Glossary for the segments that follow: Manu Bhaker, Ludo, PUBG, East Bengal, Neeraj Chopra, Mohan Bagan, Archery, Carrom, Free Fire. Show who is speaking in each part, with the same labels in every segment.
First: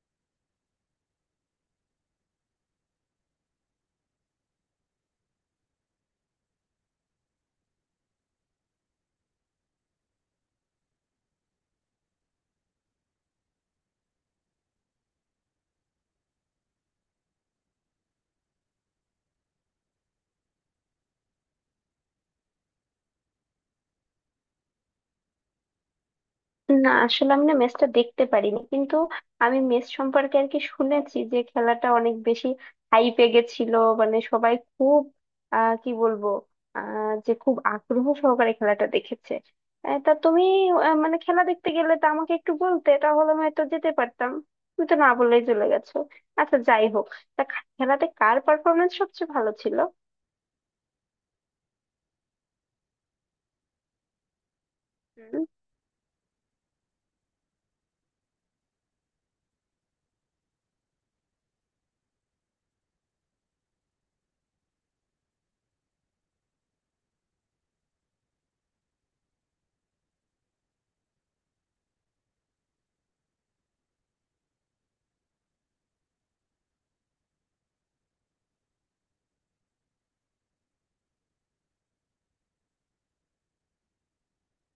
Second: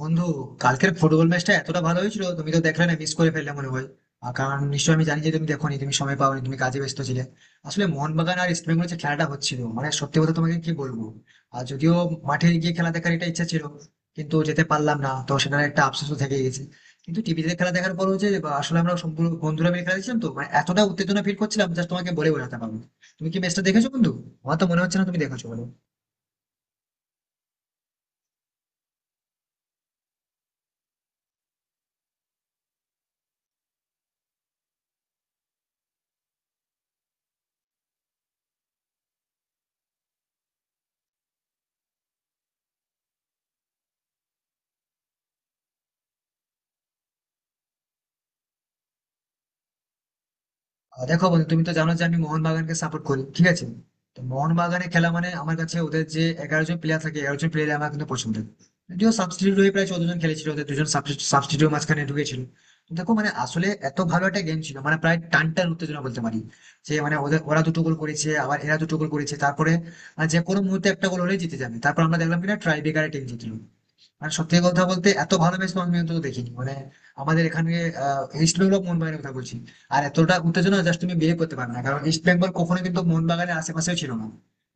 Speaker 1: বন্ধু, কালকের ফুটবল ম্যাচটা এতটা ভালো হয়েছিল তুমি তো দেখলে না, মিস করে ফেললে মনে হয়। আর কারণ নিশ্চয়ই আমি জানি যে তুমি দেখোনি, তুমি সময় পাওনি, তুমি কাজে ব্যস্ত ছিলে। আসলে মোহনবাগান আর ইস্ট বেঙ্গলের যে খেলাটা হচ্ছিল, মানে সত্যি কথা তোমাকে কি বলবো, আর যদিও মাঠে গিয়ে খেলা দেখার একটা ইচ্ছা ছিল, কিন্তু যেতে পারলাম না, তো সেটার একটা আফসোসও থেকে গেছে। কিন্তু টিভিতে খেলা দেখার পর হচ্ছে, আসলে আমরা সম্পূর্ণ বন্ধুরা মিলে খেলা দেখছিলাম, তো মানে এতটা উত্তেজনা ফিল করছিলাম জাস্ট তোমাকে বলে বোঝাতে পারবো না। তুমি কি ম্যাচটা দেখেছো বন্ধু? আমার তো মনে হচ্ছে না তুমি দেখেছো, বলো।
Speaker 2: না, আসলে আমি না ম্যাচটা দেখতে পারিনি, কিন্তু আমি ম্যাচ সম্পর্কে আর কি শুনেছি যে খেলাটা অনেক বেশি হাইপে গেছিল। মানে সবাই খুব কি বলবো, যে খুব আগ্রহ সহকারে খেলাটা দেখেছে। তা তুমি মানে খেলা দেখতে গেলে তা আমাকে একটু বলতে, তাহলে আমি হয়তো যেতে পারতাম। তুমি তো না বলেই চলে গেছো। আচ্ছা, যাই হোক, তা খেলাতে কার পারফরমেন্স সবচেয়ে ভালো ছিল?
Speaker 1: দেখো বন্ধু, তুমি তো জানো যে আমি মোহনবাগানকে সাপোর্ট করি, ঠিক আছে। তো মোহনবাগানে খেলা মানে
Speaker 2: হুম।
Speaker 1: আমার কাছে ওদের যে 11 জন প্লেয়ার থাকে, 11 জন প্লেয়ার আমার কিন্তু পছন্দ। যদিও সাবস্টিটিউট হয়ে প্রায় 14 জন খেলেছিল, ওদের দুজন সাবস্টিটিউট মাঝখানে ঢুকেছিল। তো দেখো মানে আসলে এত ভালো একটা গেম ছিল, মানে প্রায় টান টান উত্তেজনা বলতে পারি। যে মানে ওদের ওরা দুটো গোল করেছে আবার এরা দুটো গোল করেছে, তারপরে যে কোনো মুহূর্তে একটা গোল হলে জিতে যাবে, তারপর আমরা দেখলাম কিনা ট্রাই ব্রেকারে টিম জিতলো। মানে সত্যি কথা বলতে এত ভালোবেসে তোমাকে আমি অন্তত দেখিনি মানে, আমাদের এখানে ইস্ট বেঙ্গল মোহনবাগানের কথা বলছি। আর এতটা উত্তেজনা জাস্ট তুমি বিয়ে করতে পারবে না, কারণ ইস্ট বেঙ্গল কখনো কিন্তু মোহনবাগানের আশেপাশেও ছিল না।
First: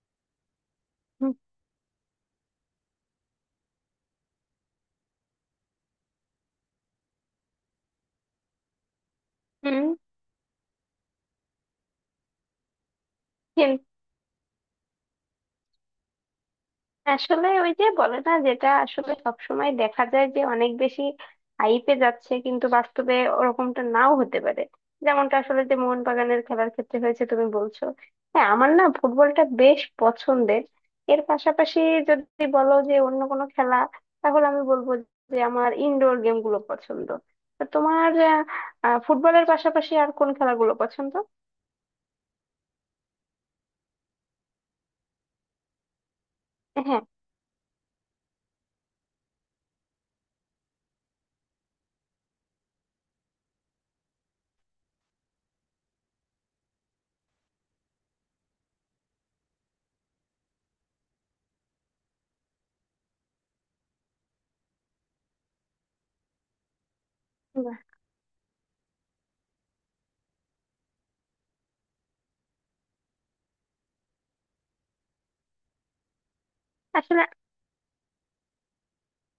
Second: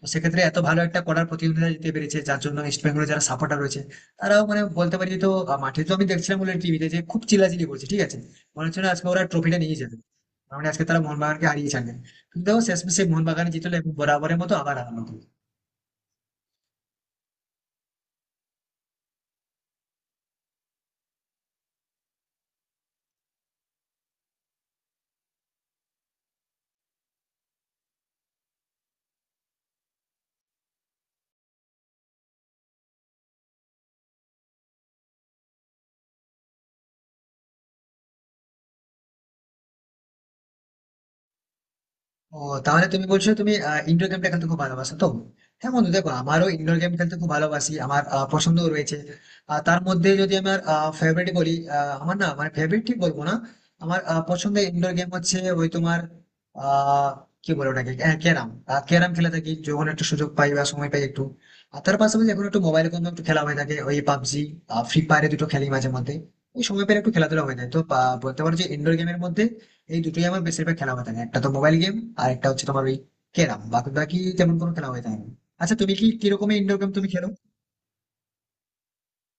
Speaker 1: তো সেক্ষেত্রে এত ভালো একটা করার
Speaker 2: হুম।
Speaker 1: প্রতিযোগিতা জিতে পেরেছে, যার জন্য ইস্ট বেঙ্গলের যারা সাপোর্টার রয়েছে তারাও মানে বলতে পারি, তো মাঠে তো আমি দেখছিলাম বলে টিভিতে যে খুব চিল্লাচিল্লি করছে, ঠিক আছে। মনে হচ্ছে না আজকে ওরা ট্রফিটা নিয়ে যাবে, মানে আজকে তারা মোহনবাগানকে হারিয়ে ছাড়বে। কিন্তু দেখো শেষমেশে মোহনবাগান
Speaker 2: হুম।
Speaker 1: জিতলো এবং বরাবরের মতো আবার হারালো।
Speaker 2: আসলে ওই যে বলে না, যেটা আসলে সবসময় দেখা যায় যে অনেক বেশি হাইপে যাচ্ছে কিন্তু বাস্তবে ওরকমটা নাও হতে পারে, যেমনটা আসলে যে মোহনবাগানের খেলার ক্ষেত্রে হয়েছে তুমি বলছো। হ্যাঁ, আমার না ফুটবলটা বেশ পছন্দের। এর পাশাপাশি যদি বলো যে অন্য কোনো খেলা, তাহলে আমি বলবো যে আমার ইনডোর গেমগুলো পছন্দ। তো তোমার আহ, আহ, ফুটবলের পাশাপাশি আর কোন খেলাগুলো পছন্দ?
Speaker 1: ও, তাহলে তুমি বলছো তুমি ইনডোর গেমটা খেলতে খুব ভালোবাসো, তো হ্যাঁ বন্ধু দেখো, আমারও ইনডোর গেম
Speaker 2: হ্যাঁ।
Speaker 1: খেলতে খুব ভালোবাসি, আমার পছন্দও রয়েছে। আর তার মধ্যে যদি আমার ফেভারিট বলি, আমার না মানে ফেভারিট ঠিক বলবো না, আমার পছন্দের ইনডোর গেম হচ্ছে ওই তোমার আহ কি বলে ওটাকে, ক্যারাম। ক্যারাম খেলে থাকি যখন একটু সুযোগ পাই বা সময় পাই একটু। আর তার পাশাপাশি এখন একটু মোবাইলে কোনো একটু খেলা হয়ে থাকে, ওই পাবজি, ফ্রি ফায়ারে দুটো খেলি মাঝে মধ্যে। ওই সময় পেলে একটু খেলাধুলা হয়ে যায়,
Speaker 2: বাহ।
Speaker 1: তো বলতে পারো যে ইনডোর গেমের মধ্যে এই দুটোই আমার বেশিরভাগ খেলা হয়ে থাকে, একটা তো মোবাইল গেম আর একটা হচ্ছে তোমার ওই ক্যারাম, বাকি বাকি তেমন কোনো খেলা হয়ে থাকে না। আচ্ছা তুমি কি কিরকমের ইনডোর গেম তুমি
Speaker 2: আসলে
Speaker 1: খেলো?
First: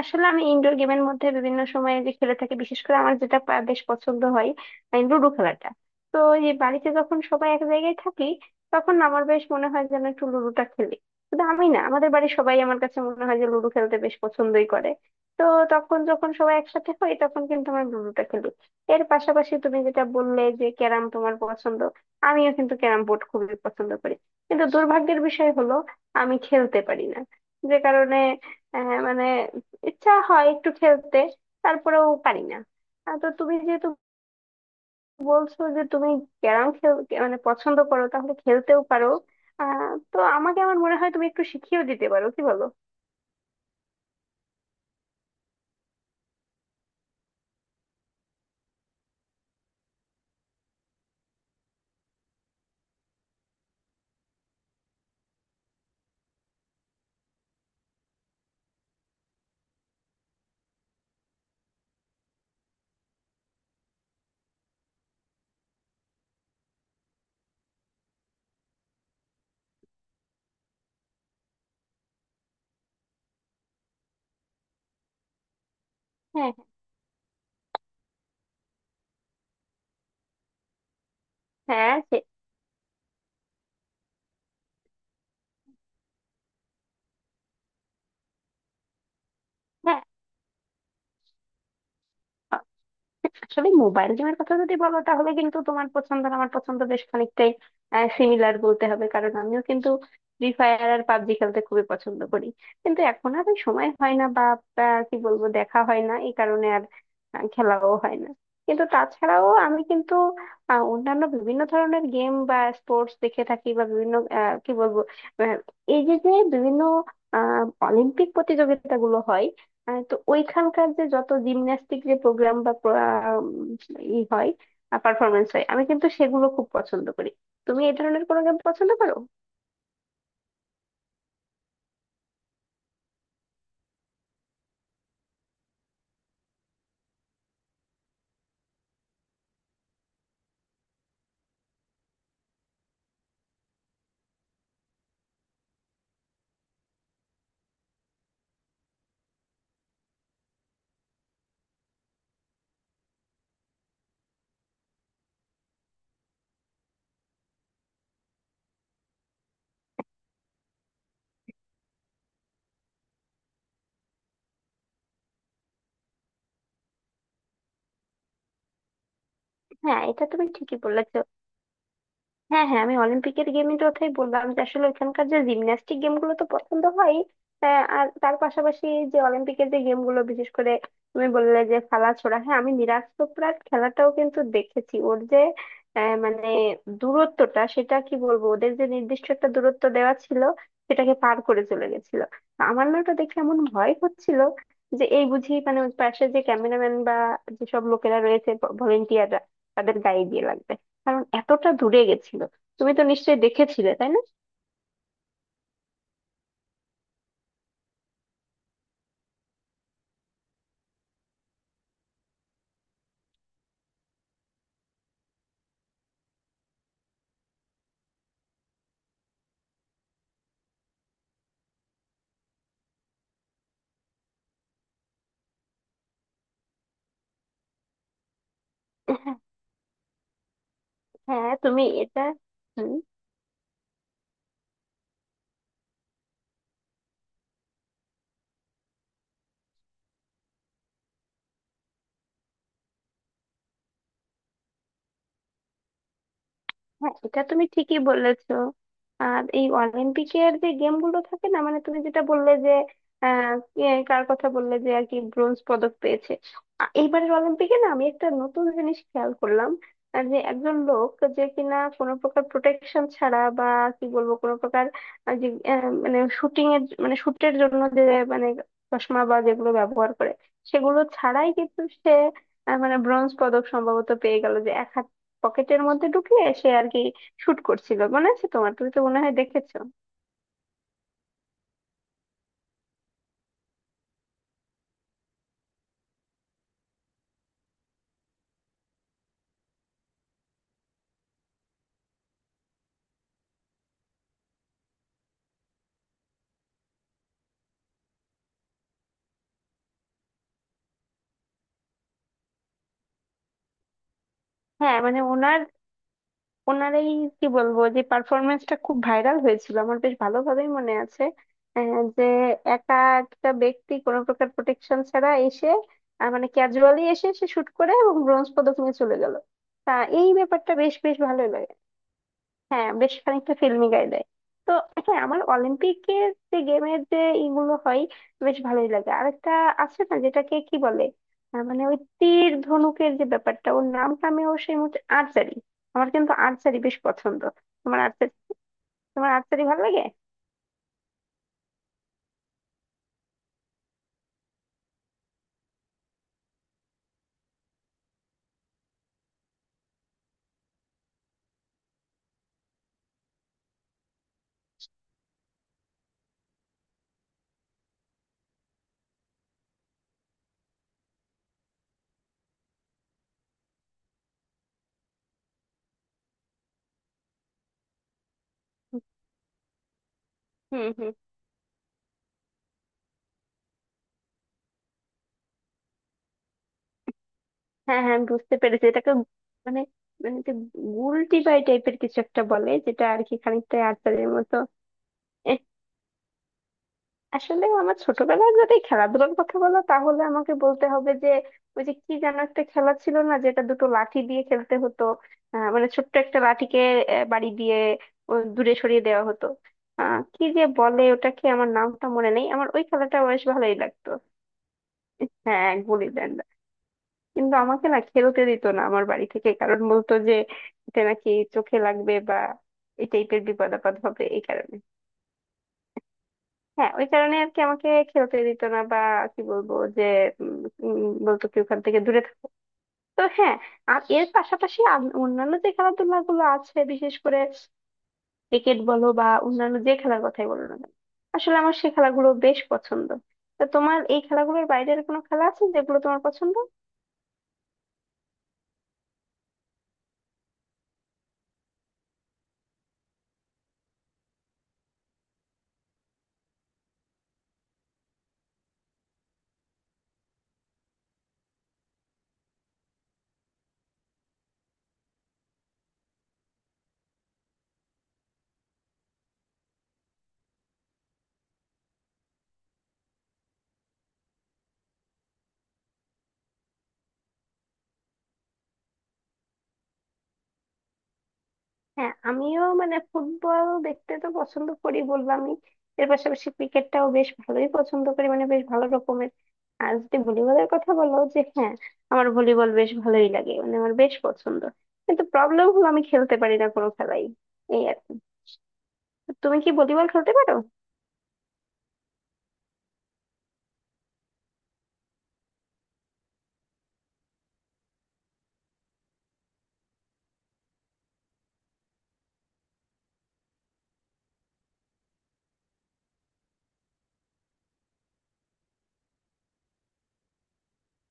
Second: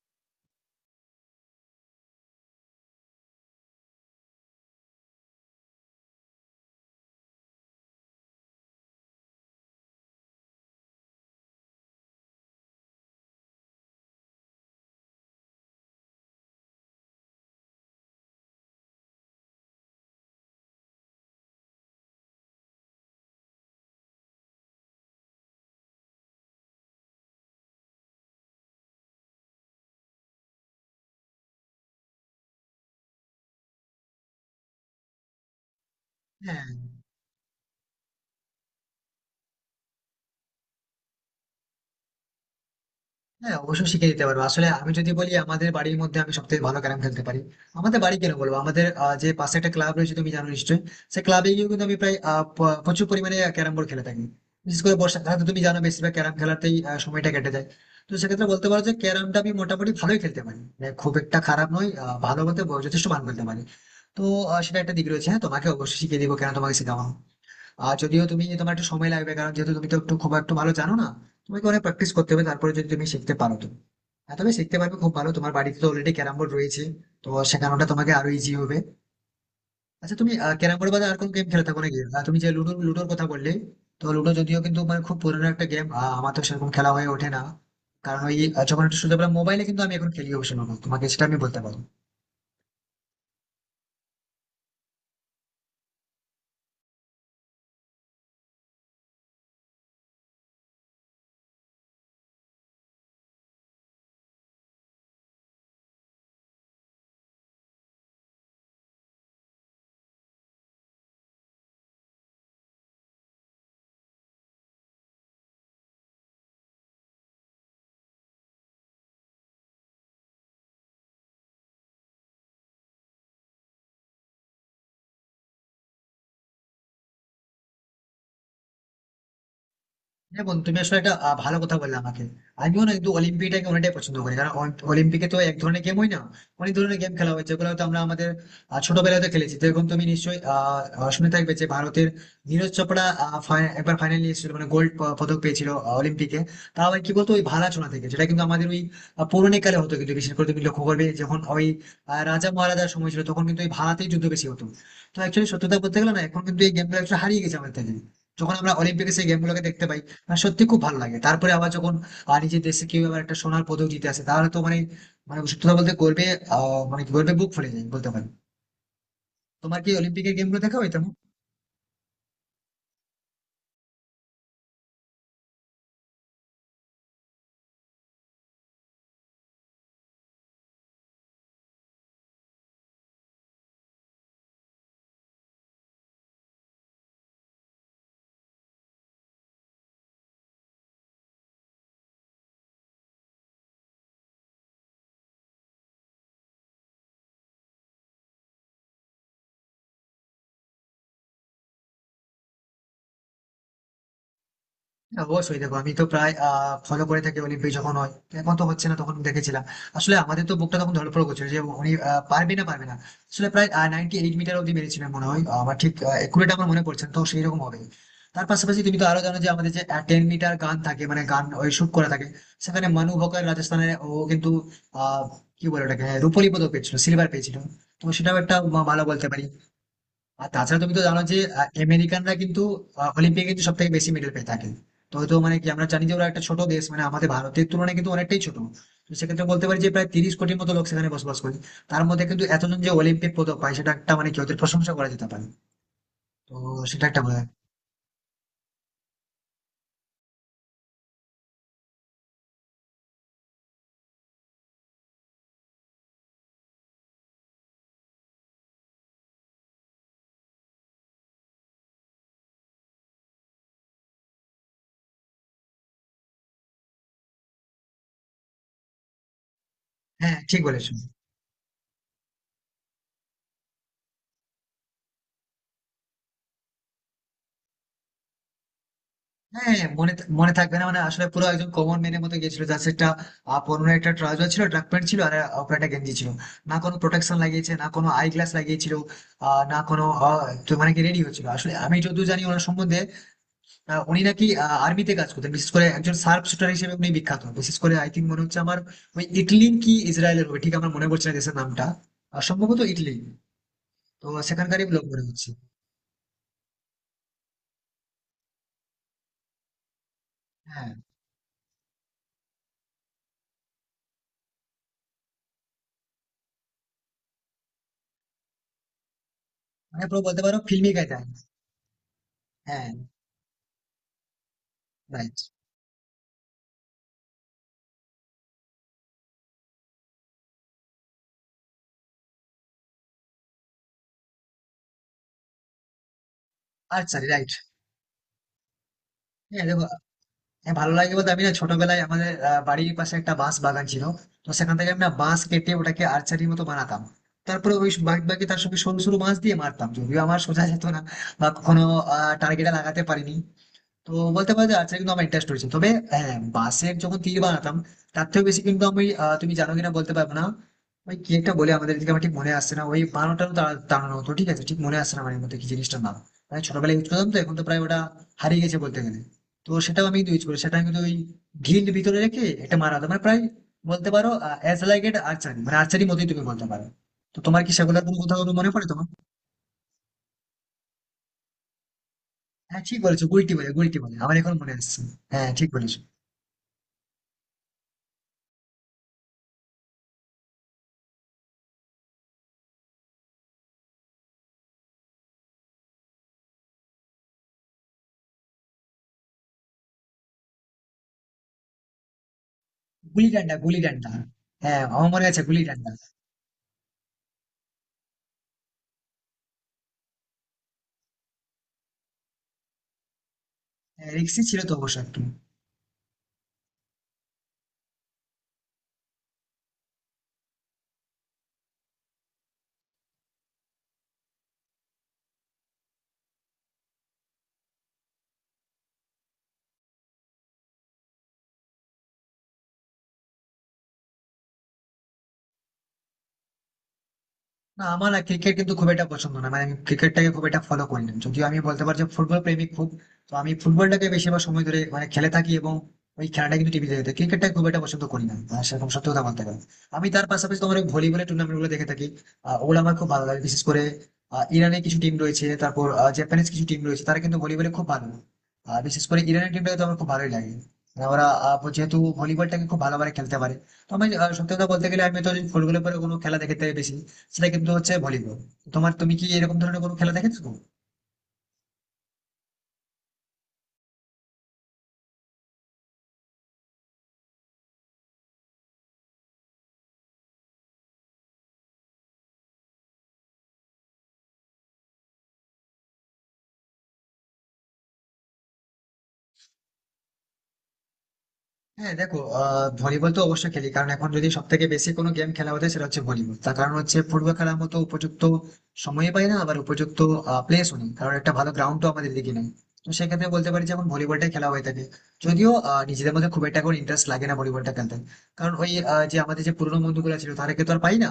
Speaker 2: আসলে আমি ইনডোর গেমের মধ্যে বিভিন্ন সময় যে খেলে থাকি, বিশেষ করে আমার যেটা বেশ পছন্দ হয় এই লুডো খেলাটা। তো এই বাড়িতে যখন সবাই এক জায়গায় থাকি, তখন আমার বেশ মনে হয় যেন একটু লুডোটা খেলি। শুধু আমি না, আমাদের বাড়ির সবাই, আমার কাছে মনে হয় যে লুডো খেলতে বেশ পছন্দই করে। তো তখন যখন সবাই একসাথে হই, তখন কিন্তু আমরা লুডোটা খেলি। এর পাশাপাশি তুমি যেটা বললে যে ক্যারাম তোমার পছন্দ, আমিও কিন্তু ক্যারাম বোর্ড খুবই পছন্দ করি। কিন্তু দুর্ভাগ্যের বিষয় হলো আমি খেলতে পারি না। যে কারণে মানে ইচ্ছা হয় একটু খেলতে, তারপরেও পারি না। তো তুমি যেহেতু বলছো যে তুমি
Speaker 1: হ্যাঁ,
Speaker 2: ক্যারাম খেল, মানে পছন্দ করো, তাহলে খেলতেও পারো। তো আমাকে, আমার মনে হয় তুমি একটু শিখিয়েও দিতে পারো, কি বলো?
Speaker 1: অবশ্যই শিখিয়ে দিতে পারবো। আসলে আমি যদি বলি আমাদের বাড়ির মধ্যে আমি সব থেকে ভালো ক্যারাম খেলতে পারি। আমাদের বাড়ি কেন বলবো, আমাদের যে পাশে একটা ক্লাব রয়েছে তুমি জানো নিশ্চয়ই, সেই ক্লাবে গিয়ে কিন্তু আমি প্রায় প্রচুর পরিমাণে ক্যারাম বোর্ড খেলে থাকি। বিশেষ করে বর্ষাকালে তো তুমি জানো বেশিরভাগ ক্যারাম খেলাতেই সময়টা কেটে যায়। তো সেক্ষেত্রে বলতে পারো যে ক্যারামটা আমি মোটামুটি ভালোই খেলতে পারি, মানে খুব একটা খারাপ নয়, ভালো বলতে যথেষ্ট ভালো খেলতে পারি। তো সেটা একটা দিক রয়েছে, হ্যাঁ তোমাকে অবশ্যই শিখিয়ে দিবো, কেন তোমাকে শেখাবো না। আর যদিও তুমি, তোমার একটু সময় লাগবে, কারণ যেহেতু তুমি তো একটু খুব একটু ভালো জানো না, তোমাকে অনেক প্র্যাকটিস করতে হবে, তারপরে যদি তুমি শিখতে পারো তো হ্যাঁ তুমি শিখতে পারবে খুব ভালো। তোমার বাড়িতে তো অলরেডি ক্যারাম বোর্ড
Speaker 2: হ্যাঁ।
Speaker 1: রয়েছে, তো শেখানোটা তোমাকে আরো ইজি হবে। আচ্ছা তুমি ক্যারাম বোর্ড বাদে আর কোন গেম খেলে থাকো
Speaker 2: হ্যাঁ।
Speaker 1: নাকি?
Speaker 2: হ্যাঁ।
Speaker 1: তুমি যে লুডোর কথা বললে, তো লুডো যদিও কিন্তু মানে খুব পুরোনো একটা গেম, আমার তো সেরকম খেলা হয়ে ওঠে না। কারণ ওই যখন একটু সুযোগ পেলাম মোবাইলে, কিন্তু আমি
Speaker 2: হ্যাঁ,
Speaker 1: এখন খেলি অবশ্য লুডো, তোমাকে সেটা আমি বলতে পারবো।
Speaker 2: আসলে মোবাইল গেমের কথা যদি বলো তাহলে কিন্তু তোমার পছন্দ আর আমার পছন্দ বেশ খানিকটাই সিমিলার বলতে হবে, কারণ আমিও কিন্তু ফ্রি ফায়ার আর পাবজি খেলতে খুবই পছন্দ করি। কিন্তু এখন আর ওই সময় হয় না, বা কি বলবো, দেখা হয় না এই কারণে, আর খেলাও হয় না। কিন্তু তাছাড়াও আমি কিন্তু অন্যান্য বিভিন্ন ধরনের গেম বা স্পোর্টস দেখে থাকি, বা বিভিন্ন কি বলবো, আহ, এই যে যে বিভিন্ন আহ অলিম্পিক প্রতিযোগিতাগুলো হয়, তো ওইখানকার যে যত জিমন্যাস্টিক যে প্রোগ্রাম বা আম, ই হয়, পারফরমেন্স হয়, আমি কিন্তু সেগুলো খুব পছন্দ করি। তুমি এই ধরনের কোনো গেম পছন্দ করো?
Speaker 1: হ্যাঁ বন্ধু তুমি আসলে একটা ভালো কথা বললে আমাকে। আমিও না কিন্তু অলিম্পিকটাকে অনেকটাই পছন্দ করি, কারণ অলিম্পিকে তো এক ধরনের গেম হয় না, অনেক ধরনের গেম খেলা হয়, যেগুলো হয়তো আমরা আমাদের ছোটবেলায় তো খেলেছি। যেরকম তুমি নিশ্চয়ই আহ, আহ, শুনে থাকবে যে ভারতের নীরজ চোপড়া একবার ফাইনাল এসেছিল, মানে গোল্ড পদক পেয়েছিল অলিম্পিকে। তাও আবার কি বলতো ওই ভালা ছোঁড়া থেকে, যেটা কিন্তু আমাদের ওই পৌরাণিক কালে হতো, কিন্তু বিশেষ করে তুমি লক্ষ্য করবে যখন ওই রাজা মহারাজার সময় ছিল তখন কিন্তু ওই ভালাতেই যুদ্ধ বেশি হতো। তো অ্যাকচুয়ালি সত্যতা বলতে গেলে না, এখন কিন্তু এই গেমগুলো হারিয়ে গেছে আমাদের থেকে। যখন আমরা অলিম্পিকে সেই গেমগুলোকে দেখতে পাই, আর সত্যি খুব ভালো লাগে। তারপরে আবার যখন নিজের দেশে কেউ আবার একটা সোনার পদক জিতে আসে তাহলে তো মানে, মানে সত্যি কথা বলতে গর্বে আহ মানে গর্বে বুক ফুলে যায় বলতে পারি। তোমার কি
Speaker 2: হ্যাঁ, এটা
Speaker 1: অলিম্পিকের
Speaker 2: তুমি
Speaker 1: গেমগুলো
Speaker 2: ঠিকই
Speaker 1: দেখা হয় তেমন?
Speaker 2: বলেছ। হ্যাঁ, হ্যাঁ, আমি অলিম্পিকের গেমের কথাই বললাম যে আসলে ওইখানকার যে জিমন্যাস্টিক গেমগুলো তো পছন্দ হয়। আর তার পাশাপাশি যে অলিম্পিকের যে গেমগুলো বিশেষ করে তুমি বললে যে খালা ছোড়া, হ্যাঁ, আমি নিরাজ চোপড়ার খেলাটাও কিন্তু দেখেছি। ওর যে মানে দূরত্বটা সেটা কি বলবো, ওদের যে নির্দিষ্ট একটা দূরত্ব দেওয়া ছিল সেটাকে পার করে চলে গেছিল। আমার না ওটা দেখে এমন ভয় হচ্ছিল যে এই বুঝি মানে ওর পাশে যে ক্যামেরাম্যান বা যেসব লোকেরা রয়েছে, ভলেন্টিয়াররা, তাদের গায়ে দিয়ে লাগবে, কারণ এতটা দূরে গেছিল। তুমি তো নিশ্চয়ই দেখেছিলে, তাই না?
Speaker 1: হ্যাঁ, অবশ্যই দেখো, আমি তো প্রায় ফলো করে থাকি অলিম্পিক যখন হয়। এখন তো হচ্ছে না, তখন দেখেছিলাম। আসলে আমাদের তো বুকটা তখন ধড়ফড় করছিল যে উনি পারবে না পারবে না। আসলে প্রায় 98 মিটার অব্দি মেরেছিলেন মনে হয়, আমার ঠিক একুরেট আমার মনে পড়ছে না, তো সেই রকম হবে। তার পাশাপাশি তুমি তো আরো জানো যে আমাদের যে 10 মিটার গান থাকে, মানে গান ওই শুট করা থাকে, সেখানে মানু বকার রাজস্থানে, ও কিন্তু আহ কি বলে ওটাকে, হ্যাঁ, রূপোলি পদক পেয়েছিল, সিলভার পেয়েছিল। তো সেটাও একটা ভালো বলতে পারি। আর তাছাড়া তুমি তো জানো যে
Speaker 2: হ্যাঁ তুমি এটা
Speaker 1: আমেরিকানরা কিন্তু অলিম্পিকে কিন্তু সব থেকে বেশি মেডেল পেয়ে থাকে। তো হয়তো মানে কি আমরা জানি যে ওরা একটা ছোট দেশ, মানে আমাদের ভারতের তুলনায় কিন্তু অনেকটাই ছোট। তো সেক্ষেত্রে বলতে পারি যে প্রায় 30 কোটির মতো লোক সেখানে বসবাস করে, তার মধ্যে কিন্তু এতজন যে অলিম্পিক পদক পায়, সেটা একটা মানে কি ওদের প্রশংসা করা যেতে পারে। তো সেটা
Speaker 2: হ্যাঁ,
Speaker 1: একটা বলে।
Speaker 2: এটা তুমি ঠিকই বলেছো। আর এই অলিম্পিকের যে গেম গুলো থাকে না, মানে তুমি যেটা বললে যে কে, কার কথা বললে যে আর কি ব্রোঞ্জ পদক পেয়েছে। এইবারের অলিম্পিকে না আমি একটা নতুন জিনিস খেয়াল করলাম, যে একজন লোক, যে কিনা কোনো প্রকার প্রোটেকশন ছাড়া বা কি বলবো কোনো প্রকার আহ, যে মানে শুটিং এর, মানে শুটের জন্য যে, মানে চশমা বা যেগুলো ব্যবহার করে
Speaker 1: হ্যাঁ ঠিক বলেছো।
Speaker 2: সেগুলো ছাড়াই কিন্তু সে মানে ব্রোঞ্জ পদক সম্ভবত পেয়ে গেল। যে এক পকেটের মধ্যে ঢুকিয়ে সে আর কি শুট করছিল, মনে আছে তোমার? তুমি তো মনে হয়
Speaker 1: হ্যাঁ
Speaker 2: দেখেছো।
Speaker 1: মনে থাকবে না, মানে আসলে পুরো একজন কমন ম্যানের মতো গেছিল, যার একটা পুরোনো একটা ট্রাউজার ছিল, ট্রাক প্যান্ট ছিল, আর উপরে একটা গেঞ্জি ছিল। না কোনো প্রোটেকশন লাগিয়েছে, না কোনো আই গ্লাস লাগিয়েছিল, আহ, না কোনো আহ, তো মানে কি রেডি হচ্ছিল। আসলে আমি যতদূর জানি ওনার সম্বন্ধে, উনি নাকি আর্মিতে কাজ করতেন, বিশেষ করে একজন শার্প শুটার হিসেবে উনি বিখ্যাত, বিশেষ করে আই থিঙ্ক মনে হচ্ছে আমার, ওই ইটলি কি ইসরায়েলের হবে, ঠিক আমার মনে পড়ছে না দেশের নামটা, সম্ভবত ইটলি। তো সেখানকারই
Speaker 2: হ্যাঁ,
Speaker 1: লোক
Speaker 2: মানে
Speaker 1: মনে হচ্ছে।
Speaker 2: ওনার, ওনার এই কি বলবো যে পারফরমেন্সটা খুব ভাইরাল হয়েছিল, আমার বেশ ভালোভাবেই
Speaker 1: হ্যাঁ
Speaker 2: মনে আছে। যে একা, একটা ব্যক্তি কোনো প্রকার প্রোটেকশন ছাড়া এসে মানে ক্যাজুয়ালি এসে সে শুট করে এবং ব্রোঞ্জ পদক নিয়ে চলে গেল। তা
Speaker 1: মানে পুরো
Speaker 2: এই
Speaker 1: বলতে পারো
Speaker 2: ব্যাপারটা
Speaker 1: ফিল্মি
Speaker 2: বেশ
Speaker 1: গাইতে।
Speaker 2: বেশ ভালোই লাগে। হ্যাঁ,
Speaker 1: হ্যাঁ
Speaker 2: বেশ খানিকটা ফিল্মি গায়ে দেয়। তো হ্যাঁ,
Speaker 1: রাইট।
Speaker 2: আমার অলিম্পিকের যে গেমের যে ইগুলো হয় বেশ ভালোই লাগে। আরেকটা আছে না, যেটাকে কি বলে, মানে ওই তীর ধনুকের যে ব্যাপারটা, ওর নামটা আমি ও সেই মুহূর্তে, আর্চারি। আমার কিন্তু আর্চারি বেশ
Speaker 1: আচ্ছা
Speaker 2: পছন্দ।
Speaker 1: রাইট।
Speaker 2: তোমার আর্চারি তোমার আর্চারি
Speaker 1: হ্যাঁ
Speaker 2: ভালো
Speaker 1: দেখো,
Speaker 2: লাগে?
Speaker 1: হ্যাঁ, ভালো লাগে বলতে আমি না ছোটবেলায় আমাদের বাড়ির পাশে একটা বাঁশ বাগান ছিল, তো সেখান থেকে আমি না বাঁশ কেটে ওটাকে আর্চারির মতো বানাতাম। তারপরে ওই বাদ বাকি তার সঙ্গে সরু সরু বাঁশ দিয়ে মারতাম, যদিও আমার সোজা যেত না বা কখনো টার্গেটে লাগাতে পারিনি। তো বলতে পারো যে আর্চারি কিন্তু আমার ইন্টারেস্ট রয়েছে, তবে হ্যাঁ বাঁশের যখন তীর বানাতাম তার থেকে বেশি কিন্তু আমি তুমি জানো কিনা বলতে পারবো না, ওই কি একটা বলে আমাদের এদিকে, আমার ঠিক মনে আসছে না ওই বানোটা টানানো হতো, ঠিক আছে, ঠিক মনে আসছে না মানে মধ্যে কি জিনিসটার নাম, মানে ছোটবেলায় ইউজ করতাম, তো এখন তো প্রায় ওটা হারিয়ে গেছে বলতে গেলে। তো সেটাও আমি ইউজ করি, সেটা
Speaker 2: হুম।
Speaker 1: কিন্তু
Speaker 2: হুম।
Speaker 1: ওই ঢিল ভিতরে রেখে এটা মারা হতো, মানে প্রায় বলতে পারো অ্যাজ লাইক এট আর্চারি, মানে আর্চারি মতোই তুমি বলতে পারো। তো তোমার কি
Speaker 2: হ্যাঁ,
Speaker 1: সেগুলোর
Speaker 2: হ্যাঁ,
Speaker 1: কোনো
Speaker 2: আমি
Speaker 1: কোথাও কোনো
Speaker 2: বুঝতে
Speaker 1: মনে
Speaker 2: পেরেছি
Speaker 1: পড়ে তোমার?
Speaker 2: এটাকে। মানে মানে যে গুলটি বাই টাইপের কিছু একটা বলে,
Speaker 1: হ্যাঁ ঠিক
Speaker 2: যেটা আর
Speaker 1: বলেছো,
Speaker 2: কি
Speaker 1: গুলটি বলে,
Speaker 2: খানিকটা
Speaker 1: গুলটি বলে
Speaker 2: আর্চারির
Speaker 1: আমার এখন
Speaker 2: মতো।
Speaker 1: মনে আসছে। হ্যাঁ ঠিক বলেছো।
Speaker 2: আসলে আমার ছোটবেলায় যদি এই খেলাধুলার কথা বলো তাহলে আমাকে বলতে হবে যে ওই যে কি যেন একটা খেলা ছিল না, যেটা দুটো লাঠি দিয়ে খেলতে হতো। মানে ছোট্ট একটা লাঠিকে বাড়ি দিয়ে ও দূরে সরিয়ে দেওয়া হতো। কি যে বলে ওটাকে, আমার নামটা মনে নেই, আমার ওই খেলাটা
Speaker 1: গুলি
Speaker 2: বেশ
Speaker 1: ডান্ডা
Speaker 2: ভালোই
Speaker 1: গুলি
Speaker 2: লাগতো।
Speaker 1: ডান্ডা, হ্যাঁ আমার মনে আছে, গুলি
Speaker 2: হ্যাঁ,
Speaker 1: ডান্ডা।
Speaker 2: গুলি ডান্ডা। কিন্তু আমাকে না খেলতে দিত না আমার বাড়ি থেকে, কারণ বলতো যে এটা নাকি চোখে লাগবে বা এই টাইপের বিপদ আপদ
Speaker 1: হ্যাঁ
Speaker 2: হবে
Speaker 1: রিক্সি
Speaker 2: এই
Speaker 1: ছিল তো
Speaker 2: কারণে।
Speaker 1: অবশ্য একটু।
Speaker 2: হ্যাঁ, ওই কারণে আর কি আমাকে খেলতে দিত না, বা কি বলবো যে উম, উম, বলতো কি ওখান থেকে দূরে থাকো। তো হ্যাঁ, আর এর পাশাপাশি অন্যান্য যে খেলাধুলা গুলো আছে, বিশেষ করে ক্রিকেট বলো বা অন্যান্য যে খেলার কথাই বলো না কেন, আসলে আমার সেই খেলাগুলো বেশ পছন্দ। তো তোমার এই খেলাগুলোর বাইরের কোনো খেলা আছে যেগুলো তোমার পছন্দ?
Speaker 1: না আমার না ক্রিকেট কিন্তু খুব একটা পছন্দ না, মানে আমি ক্রিকেটটাকে খুব একটা ফলো করি না, যদিও আমি বলতে পারছি ফুটবল প্রেমিক খুব। তো আমি ফুটবলটাকে বেশিরভাগ সময় ধরে মানে খেলে থাকি, এবং ওই খেলাটা কিন্তু টিভিতে দেখতে, ক্রিকেটটা খুব একটা পছন্দ করি না, আর সেরকম সত্যি কথা বলতে গেলে। আমি তার পাশাপাশি তোমার ওই ভলিবলের টুর্নামেন্ট গুলো দেখে থাকি, ওগুলো আমার খুব ভালো লাগে, বিশেষ করে ইরানের কিছু টিম রয়েছে, তারপর জাপানিজ কিছু টিম রয়েছে, তারা কিন্তু ভলিবলে খুব ভালো। আর বিশেষ করে ইরানের টিমটাকে তো আমার খুব ভালোই লাগে, মানে ওরা যেহেতু ভলিবলটাকে খুব ভালোভাবে খেলতে পারে। তো আমি সত্যি কথা বলতে গেলে আমি তো ফুটবলের পরে কোনো খেলা দেখে থাকি বেশি, সেটা কিন্তু হচ্ছে ভলিবল। তোমার, তুমি কি এরকম ধরনের কোনো খেলা দেখেছো?
Speaker 2: হ্যাঁ, আমিও মানে ফুটবল দেখতে তো পছন্দ করি, বললামই। এর পাশাপাশি ক্রিকেটটাও বেশ ভালোই পছন্দ করি, মানে বেশ ভালো রকমের। আর যদি ভলিবলের কথা বলো, যে হ্যাঁ, আমার ভলিবল বেশ ভালোই লাগে, মানে আমার বেশ পছন্দ। কিন্তু প্রবলেম হলো আমি খেলতে পারি না কোনো খেলাই, এই আর কি। তুমি কি ভলিবল খেলতে পারো?
Speaker 1: হ্যাঁ দেখো ভলিবল তো অবশ্যই খেলি, কারণ এখন যদি সব থেকে বেশি কোনো গেম খেলা হতো সেটা হচ্ছে ভলিবল। তার কারণ হচ্ছে ফুটবল খেলার মতো উপযুক্ত সময় পাই না, আবার উপযুক্ত প্লেসও নেই, কারণ একটা ভালো গ্রাউন্ড তো আমাদের দিকে নেই। তো সেক্ষেত্রে বলতে পারি যে এখন ভলিবলটাই খেলা হয়ে থাকে। যদিও নিজেদের মধ্যে খুব একটা কোনো ইন্টারেস্ট লাগে না ভলিবলটা খেলতে, কারণ ওই যে আমাদের যে পুরোনো বন্ধুগুলো ছিল তাদেরকে তো আর পাই না।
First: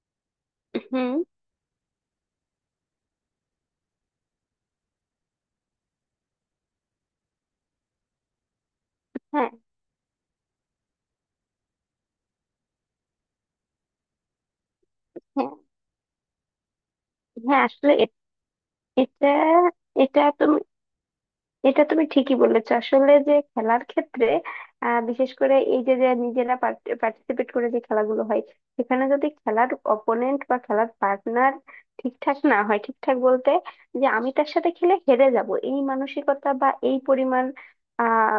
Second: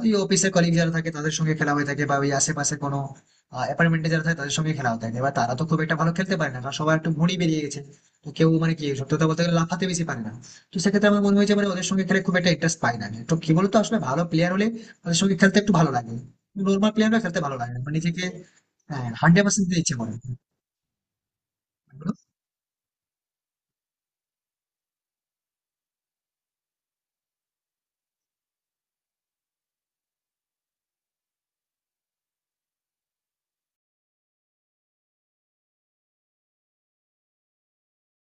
Speaker 1: ওই অফিসের কলিগ যারা থাকে
Speaker 2: হুম।
Speaker 1: তাদের সঙ্গে খেলা হয়ে থাকে, বা ওই আশেপাশে কোনো অ্যাপার্টমেন্টে যারা থাকে তাদের সঙ্গে খেলা হয়ে থাকে। এবার তারা তো খুব একটা ভালো খেলতে পারে না, কারণ সবার একটু ভুঁড়ি বেরিয়ে গেছে, তো কেউ মানে কি সত্যি কথা বলতে
Speaker 2: হ্যাঁ।
Speaker 1: গেলে লাফাতে বেশি পারে না। তো সেক্ষেত্রে আমার মনে হয়েছে মানে ওদের সঙ্গে খেলে খুব একটা ইন্টারেস্ট পাই না আমি। তো কি বলতো আসলে ভালো প্লেয়ার হলে ওদের সঙ্গে
Speaker 2: হ্যাঁ।
Speaker 1: খেলতে একটু ভালো লাগে, নর্মাল প্লেয়াররা খেলতে ভালো
Speaker 2: হ্যাঁ।
Speaker 1: লাগে না, মানে নিজেকে
Speaker 2: এটা
Speaker 1: 100% দিতে ইচ্ছে করে না।
Speaker 2: এটা তুমি এটা তুমি ঠিকই বলেছো। আসলে যে খেলার ক্ষেত্রে বিশেষ করে এই যে যে নিজেরা পার্টিসিপেট করে যে খেলাগুলো হয়, সেখানে যদি খেলার অপোনেন্ট বা খেলার পার্টনার ঠিকঠাক না হয়, ঠিকঠাক বলতে যে আমি তার সাথে খেলে হেরে যাব এই মানসিকতা বা এই পরিমাণ আহ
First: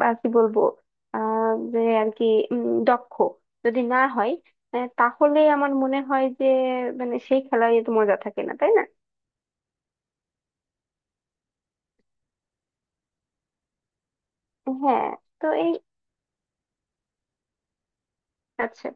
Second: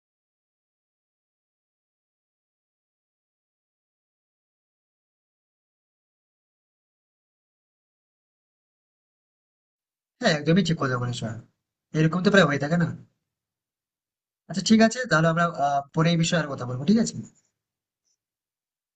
Speaker 2: বা কি বলবো, যে আর কি, দক্ষ যদি না হয়, তাহলে আমার মনে হয় যে মানে সেই খেলায় তো মজা থাকে না, তাই না?
Speaker 1: হ্যাঁ একদমই ঠিক কথা বলেছো, এরকম তো প্রায় হয়ে থাকে না। আচ্ছা ঠিক আছে,
Speaker 2: হ্যাঁ,
Speaker 1: তাহলে আমরা
Speaker 2: তো এই,
Speaker 1: পরে এই বিষয়ে আর কথা বলবো, ঠিক আছে।
Speaker 2: আচ্ছা।